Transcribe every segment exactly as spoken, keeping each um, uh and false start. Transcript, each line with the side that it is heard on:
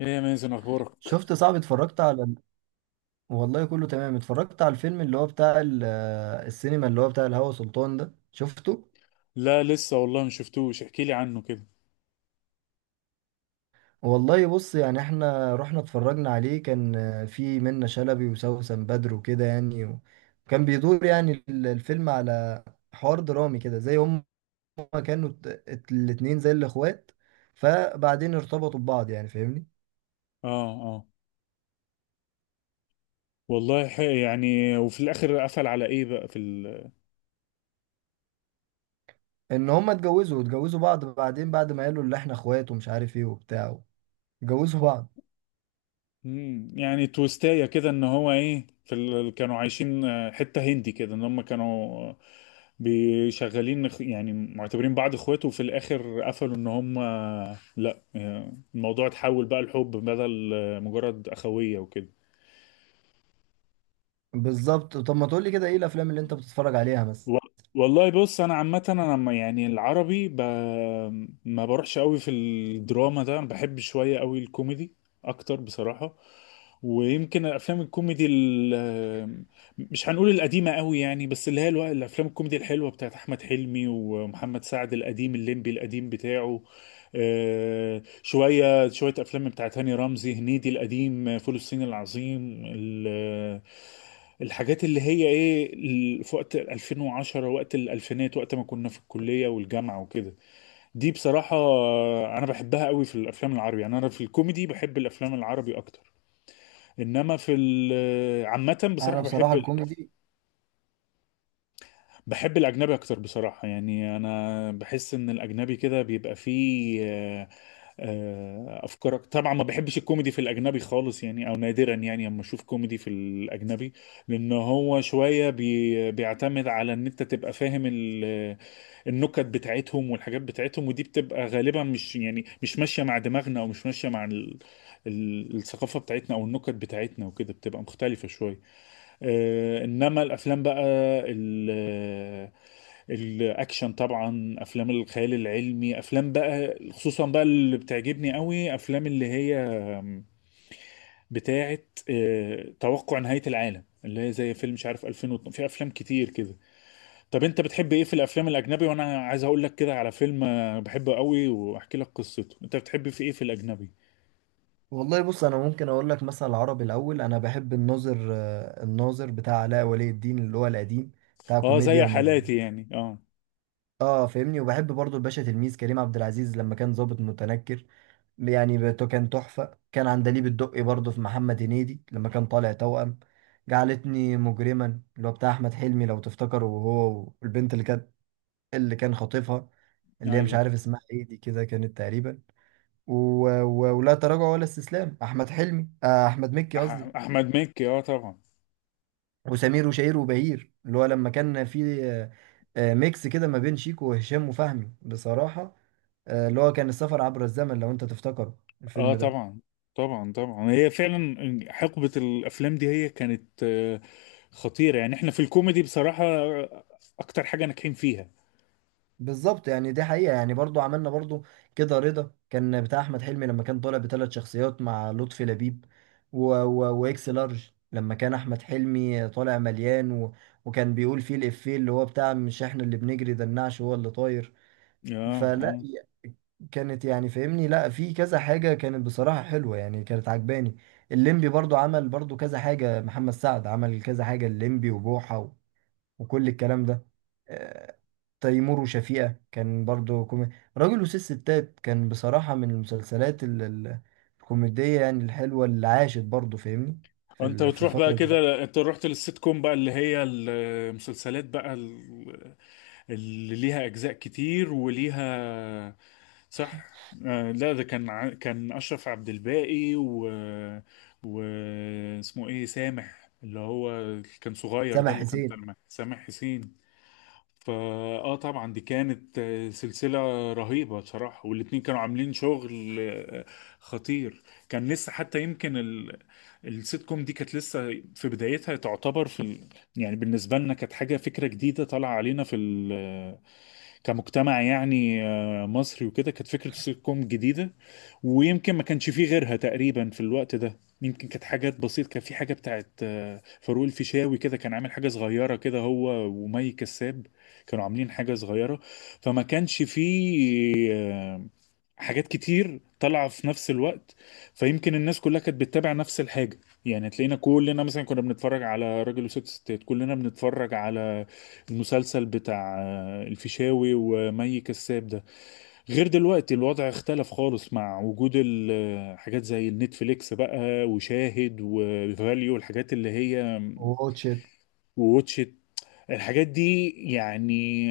left: ايه يا مازن، اخبارك؟
right: شفت صعب اتفرجت على ال- والله كله تمام. اتفرجت على الفيلم اللي هو بتاع ال- آه، السينما اللي هو بتاع الهوى سلطان ده شفته.
left: لا، لسه والله ما شفتوش. احكي لي عنه كده.
right: والله بص، يعني احنا رحنا اتفرجنا عليه، كان آه، في منة شلبي وسوسن بدر وكده، يعني و- وكان بيدور يعني ال- الفيلم على حوار درامي كده، زي هم كانوا ات- ات- الاتنين زي الاخوات، فبعدين ارتبطوا ببعض، يعني فاهمني؟
left: اه، اه. والله ح- يعني، وفي الاخر قفل على ايه بقى في ال...
right: ان هم اتجوزوا اتجوزوا بعض بعدين، بعد ما قالوا اللي احنا اخوات ومش عارف ايه وبتاع، اتجوزوا بعض.
left: مم، يعني تويستايه كده ان هو ايه في ال... كانوا عايشين، آه، حته هندي كده ان هم كانوا آه، بيشغلين اخ- يعني معتبرين بعض اخوات. وفي الاخر قفلوا ان هم آه، لا، آه، الموضوع اتحول بقى لحب بدل آه، مجرد اخويه وكده.
right: بالظبط، طب ما تقولي كده، ايه الافلام اللي انت بتتفرج عليها مثلا؟
left: و- والله بص، انا عامه انا لما يعني العربي ب... ما بروحش قوي في الدراما ده. انا بحب شويه قوي الكوميدي اكتر بصراحه. ويمكن الافلام الكوميدي ال... مش هنقول القديمه قوي يعني، بس اللي هي الو... الافلام الكوميدي الحلوه بتاعت احمد حلمي ومحمد سعد القديم، الليمبي القديم بتاعه. آه، شويه شويه افلام بتاعت هاني رمزي، هنيدي القديم، فول الصين العظيم ال... الحاجات اللي هي ايه ال- في وقت ألفين وعشرة، وقت الالفينات، وقت ما كنا في الكليه والجامعه وكده. دي بصراحه، آه، انا بحبها قوي في الافلام العربي. يعني انا في الكوميدي بحب الافلام العربي اكتر. انما في ال- عامه
right: انا
left: بصراحه
right: بصراحه
left: بحب
right: الكوميدي.
left: بحب الأجنبي أكتر بصراحة. يعني أنا بحس إن الأجنبي كده بيبقى فيه آه، آه، أفكار أك- طبعا ما بحبش الكوميدي في الأجنبي خالص، يعني أو نادرا يعني أما أشوف كوميدي في الأجنبي. لأن هو شوية بي... بيعتمد على إن أنت تبقى فاهم ال... النكت بتاعتهم والحاجات بتاعتهم. ودي بتبقى غالبا مش يعني مش ماشية مع دماغنا، أو مش ماشية مع ال... ال- الثقافة بتاعتنا أو النكت بتاعتنا، وكده بتبقى مختلفة شوية. آه، انما الافلام بقى ال- الاكشن، طبعا افلام الخيال العلمي، افلام بقى خصوصا بقى اللي بتعجبني قوي، افلام اللي هي بتاعه آه، توقع نهاية العالم، اللي هي زي فيلم مش عارف، ألفين واتنين، في افلام كتير كده. طب انت بتحب ايه في الافلام الاجنبي؟ وانا عايز اقول لك كده على فيلم آه، بحبه قوي، واحكي لك قصته. انت بتحب في ايه في الاجنبي؟
right: والله بص، انا ممكن اقول لك مثلا العربي الاول، انا بحب الناظر، آه، الناظر بتاع علاء ولي الدين اللي هو القديم، بتاع
left: اه،
right: كوميديا
left: زي
right: ومد.
left: حالاتي يعني. اه.
right: اه فاهمني، وبحب برضو الباشا تلميذ كريم عبد العزيز لما كان ضابط متنكر، يعني بت- كان تحفه. كان عندليب الدقي برضو في محمد هنيدي لما كان طالع توأم. جعلتني مجرما اللي هو بتاع احمد حلمي لو تفتكروا، وهو والبنت اللي كانت، اللي كان خاطفها، اللي هي مش
left: ايوه
right: عارف
left: طبعا.
right: اسمها ايه دي كده، كانت تقريبا و... و... ولا تراجع ولا استسلام. احمد حلمي، آه احمد مكي قصدي.
left: أح- احمد مكي، اه طبعا.
right: وسمير وشهير وبهير اللي هو لما كان في آه، آه، ميكس كده ما بين شيكو وهشام وفهمي بصراحة. آه، اللي هو كان السفر عبر الزمن لو انت تفتكره
left: اه،
right: الفيلم ده.
left: طبعا طبعا. طبعا هي فعلا حقبة الافلام دي، هي كانت آه، خطيرة. يعني احنا في الكوميدي بصراحة آه، اكتر حاجة ناجحين فيها.
right: بالظبط، يعني دي حقيقة. يعني برضو عملنا برضو كده رضا، كان بتاع أحمد حلمي لما كان طالع بثلاث شخصيات مع لطفي لبيب. و... و... وإكس لارج لما كان أحمد حلمي طالع مليان، و... وكان بيقول فيه الإفيه اللي هو بتاع مش إحنا اللي بنجري ده النعش هو اللي طاير.
left: اه،
right: فلا،
left: اه.
right: كانت يعني فاهمني، لا في كذا حاجة كانت بصراحة حلوة، يعني كانت عجباني. الليمبي برضو عمل برضو كذا حاجة، محمد سعد عمل كذا حاجة، الليمبي وبوحة وكل الكلام ده. آه، تيمور وشفيقة كان برضو كوميدي. راجل وست ستات كان بصراحة من المسلسلات ال- ال- الكوميدية، يعني الحلوة اللي عاشت برضو فاهمني في
left: انت
right: ال- في
left: بتروح بقى
right: الفترة دي.
left: كده؟ انت رحت للسيت كوم بقى، اللي هي المسلسلات بقى ال- اللي ليها اجزاء كتير وليها. صح. آه، لا، ده كان ع- كان اشرف عبد الباقي، و، واسمه ايه، سامح، اللي هو كان صغير ده،
right: سامح
left: اللي كان
right: حسين
left: طالع معاه، سامح حسين. فاه طبعا، دي كانت آه، سلسلة رهيبة بصراحة. والاتنين كانوا عاملين شغل آه، خطير. كان لسه حتى يمكن ال... السيت كوم دي كانت لسه في بدايتها تعتبر في ال... يعني بالنسبة لنا كانت حاجة، فكرة جديدة طالعة علينا، في كمجتمع يعني آه، مصري، وكده كانت فكرة السيت كوم جديدة. ويمكن ما كانش فيه غيرها تقريبا في الوقت ده. يمكن كانت حاجات بسيطة، كان في حاجة بتاعت آه، فاروق الفيشاوي، كده كان عامل حاجة صغيرة كده، هو ومي كساب كانوا عاملين حاجة صغيرة. فما كانش فيه آه، حاجات كتير طالعة في نفس الوقت، فيمكن الناس كلها كانت بتتابع نفس الحاجة. يعني تلاقينا كلنا مثلا كنا بنتفرج على راجل وست ستات، كلنا بنتفرج على المسلسل بتاع آه، الفيشاوي ومي كساب ده. غير دلوقتي، الوضع اختلف خالص مع وجود ال- حاجات زي النتفليكس بقى وشاهد وفاليو، الحاجات اللي هي
right: وواتش إت.
left: ووتشت، الحاجات دي يعني.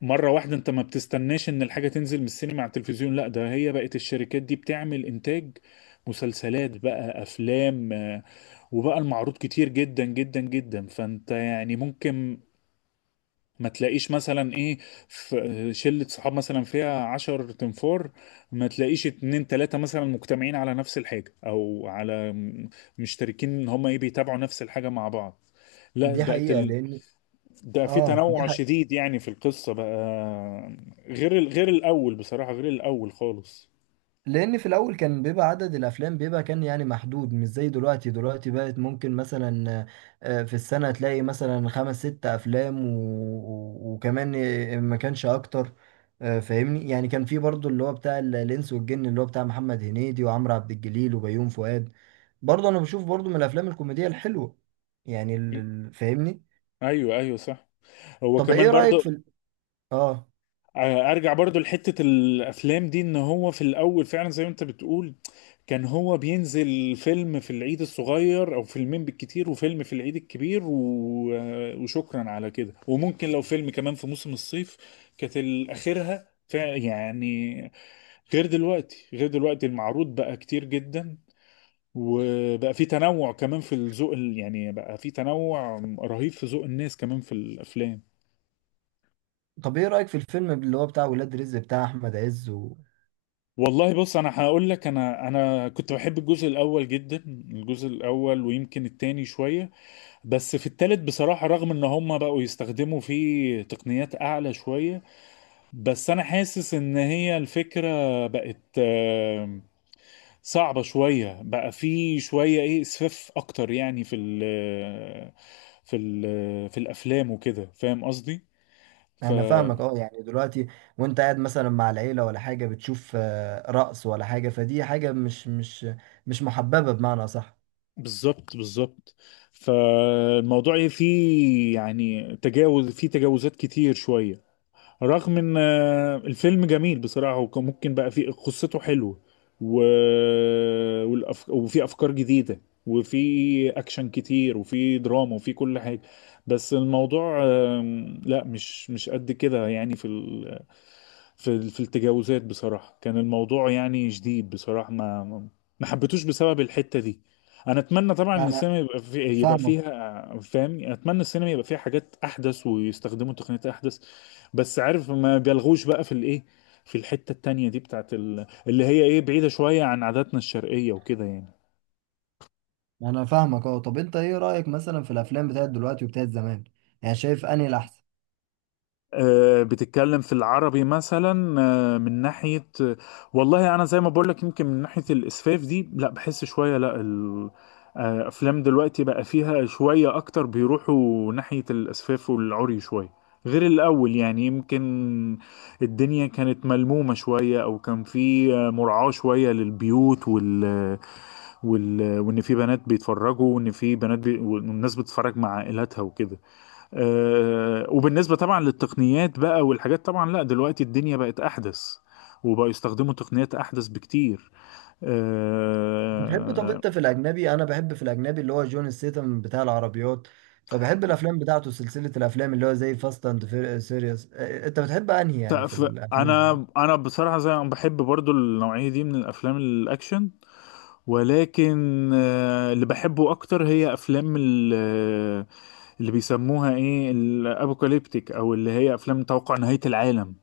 left: مرة واحدة انت ما بتستناش ان الحاجة تنزل من السينما على التلفزيون. لا، ده هي بقت الشركات دي بتعمل انتاج مسلسلات بقى، افلام، آه، وبقى المعروض كتير جدا جدا جدا. فانت يعني ممكن ما تلاقيش مثلا ايه، في شلة صحاب مثلا فيها عشر تنفار، ما تلاقيش اتنين تلاتة مثلا مجتمعين على نفس الحاجة، او على م- مشتركين ان هما ايه، بيتابعوا نفس الحاجة مع بعض. لا،
right: دي
left: بقت
right: حقيقة
left: ال...
right: لأن،
left: ده في
right: اه دي،
left: تنوع شديد، يعني في القصة بقى، غير ال... غير الاول بصراحة، غير الاول خالص.
right: لان في الاول كان بيبقى عدد الافلام بيبقى كان يعني محدود، مش زي دلوقتي. دلوقتي بقت ممكن مثلا آه، في السنة تلاقي مثلا خمس ست افلام و... و- وكمان آه، ما كانش اكتر. آه، فاهمني، يعني كان في برضو اللي هو بتاع ال- الانس والجن اللي هو بتاع محمد هنيدي وعمرو عبد الجليل وبيوم فؤاد، برضو انا بشوف برضو من الافلام الكوميدية الحلوة، يعني ال- ال- فاهمني.
left: ايوه، ايوه، صح. هو
right: طب
left: كمان
right: ايه رأيك
left: برضه.
right: في ال... اه،
left: آه، ارجع برضو لحتة الافلام دي، ان هو في الاول فعلا زي ما انت بتقول، كان هو بينزل فيلم في العيد الصغير او فيلمين بالكتير، وفيلم في العيد الكبير، و... آه، وشكرا على كده، وممكن لو فيلم كمان في موسم الصيف. كانت اخرها فع- يعني، غير دلوقتي، غير دلوقتي المعروض بقى كتير جدا، وبقى في تنوع كمان في الذوق ال- يعني بقى في تنوع رهيب في ذوق الناس كمان في الافلام.
right: طب ايه رأيك في الفيلم اللي هو بتاع ولاد رزق بتاع احمد عز؟
left: والله بص، انا هقول لك، انا انا كنت بحب الجزء الاول جدا، الجزء الاول ويمكن التاني شويه. بس في التالت بصراحه، رغم ان هم بقوا يستخدموا فيه تقنيات اعلى شويه، بس انا حاسس ان هي الفكره بقت آه، صعبه شويه، بقى في شويه ايه، اسفاف اكتر يعني، في ال في ال في الافلام وكده، فاهم قصدي؟ ف
right: انا فاهمك، اه، يعني دلوقتي وانت قاعد مثلا مع العيله ولا حاجه، بتشوف آه، رقص ولا حاجه، فدي حاجه مش مش مش محببه، بمعنى صح؟
left: بالظبط، بالظبط. فالموضوع إيه، فيه يعني تجاوز، فيه تجاوزات كتير شوية، رغم ان آه، الفيلم جميل بصراحة، وكان ممكن بقى فيه قصته حلوة، و... والأف... وفي افكار جديدة، وفي اكشن كتير، وفي دراما، وفي كل حاجة. بس الموضوع آم، لا، مش مش قد كده يعني، في ال... في ال... في التجاوزات بصراحة كان الموضوع يعني شديد بصراحة. ما ما ما حبيتوش بسبب الحتة دي. انا اتمنى طبعا ان
right: لا انا
left: السينما يبقى في... يبقى
right: فاهمك،
left: فيها فاهم، اتمنى السينما يبقى فيها حاجات احدث ويستخدموا تقنيات احدث. بس عارف، ما بيلغوش بقى في الايه، في الحتة التانية دي بتاعت ال... اللي هي ايه، بعيدة شوية عن عاداتنا الشرقية وكده يعني.
right: انا فاهمك اه، طب انت ايه رايك مثلا في الافلام بتاعت دلوقتي وبتاعت زمان؟ يعني شايف انهي الاحسن؟
left: آه، بتتكلم في العربي مثلا؟ آه، من ناحية، آه، والله أنا زي ما بقولك، يمكن من ناحية الإسفاف دي، لا بحس شوية. لا ال- آه، أفلام دلوقتي بقى فيها شوية أكتر، بيروحوا ناحية الإسفاف والعري شوية غير الأول يعني. يمكن الدنيا كانت ملمومة شوية، أو كان في آه، مراعاة شوية للبيوت وال وال... وان في بنات بيتفرجوا، وان في بنات بي... والناس بتتفرج مع عائلاتها وكده. أه... وبالنسبه طبعا للتقنيات بقى والحاجات، طبعا لا، دلوقتي الدنيا بقت احدث، وبقوا يستخدموا تقنيات احدث بكتير.
right: بتحب، طب
left: أه...
right: انت في الاجنبي، انا بحب في الاجنبي اللي هو جون ستيثم بتاع العربيات، فبحب الافلام بتاعته سلسله الافلام اللي هو زي فاست اند سيريس. انت بتحب انهي يعني في
left: ف...
right: الافلام دي؟
left: انا انا بصراحه زي ما بحب برضو النوعيه دي من الافلام الاكشن. ولكن آه، اللي بحبه اكتر هي افلام ال- آه، اللي بيسموها ايه، الابوكاليبتيك، او اللي هي افلام توقع نهاية العالم.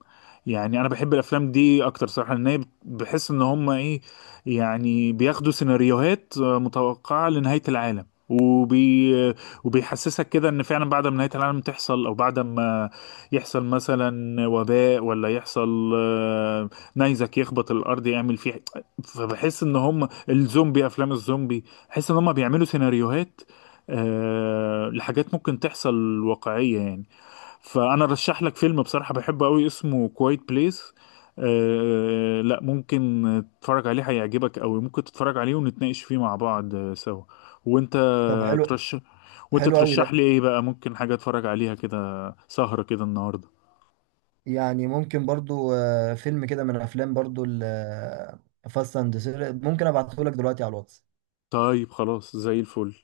left: يعني انا بحب الافلام دي اكتر صراحة، لان هي بت- بحس ان هم ايه، يعني بياخدوا سيناريوهات آه، متوقعة لنهاية العالم، وبي آه، وبيحسسك كده ان فعلا بعد ما نهاية العالم تحصل، او بعد ما يحصل مثلا وباء، ولا يحصل آه، نيزك يخبط الارض يعمل فيه. فبحس ان هم الزومبي، افلام الزومبي، بحيث ان هم بيعملوا سيناريوهات آه لحاجات ممكن تحصل واقعية يعني. فانا رشح لك فيلم بصراحة بحبه قوي، اسمه كوايت بليس. آه لا، ممكن تتفرج عليه، هيعجبك قوي. ممكن تتفرج عليه ونتناقش فيه مع بعض آه، سوا. وانت
right: طب حلو،
left: ترشح وانت
right: حلو قوي
left: ترشح
right: ده.
left: لي ايه بقى؟ ممكن حاجة اتفرج عليها كده، سهرة كده النهاردة؟
right: يعني ممكن برضو آه، فيلم كده من افلام برضو فاست اند، ممكن ابعته لك دلوقتي على الواتس.
left: طيب، خلاص زي الفل.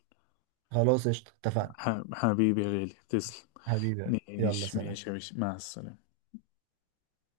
right: خلاص قشطة، اتفقنا.
left: ح- حبيبي يا غالي، تسلم.
right: حبيبي، يلا
left: ماشي،
right: سلام.
left: ماشي يا باشا، مع السلامة.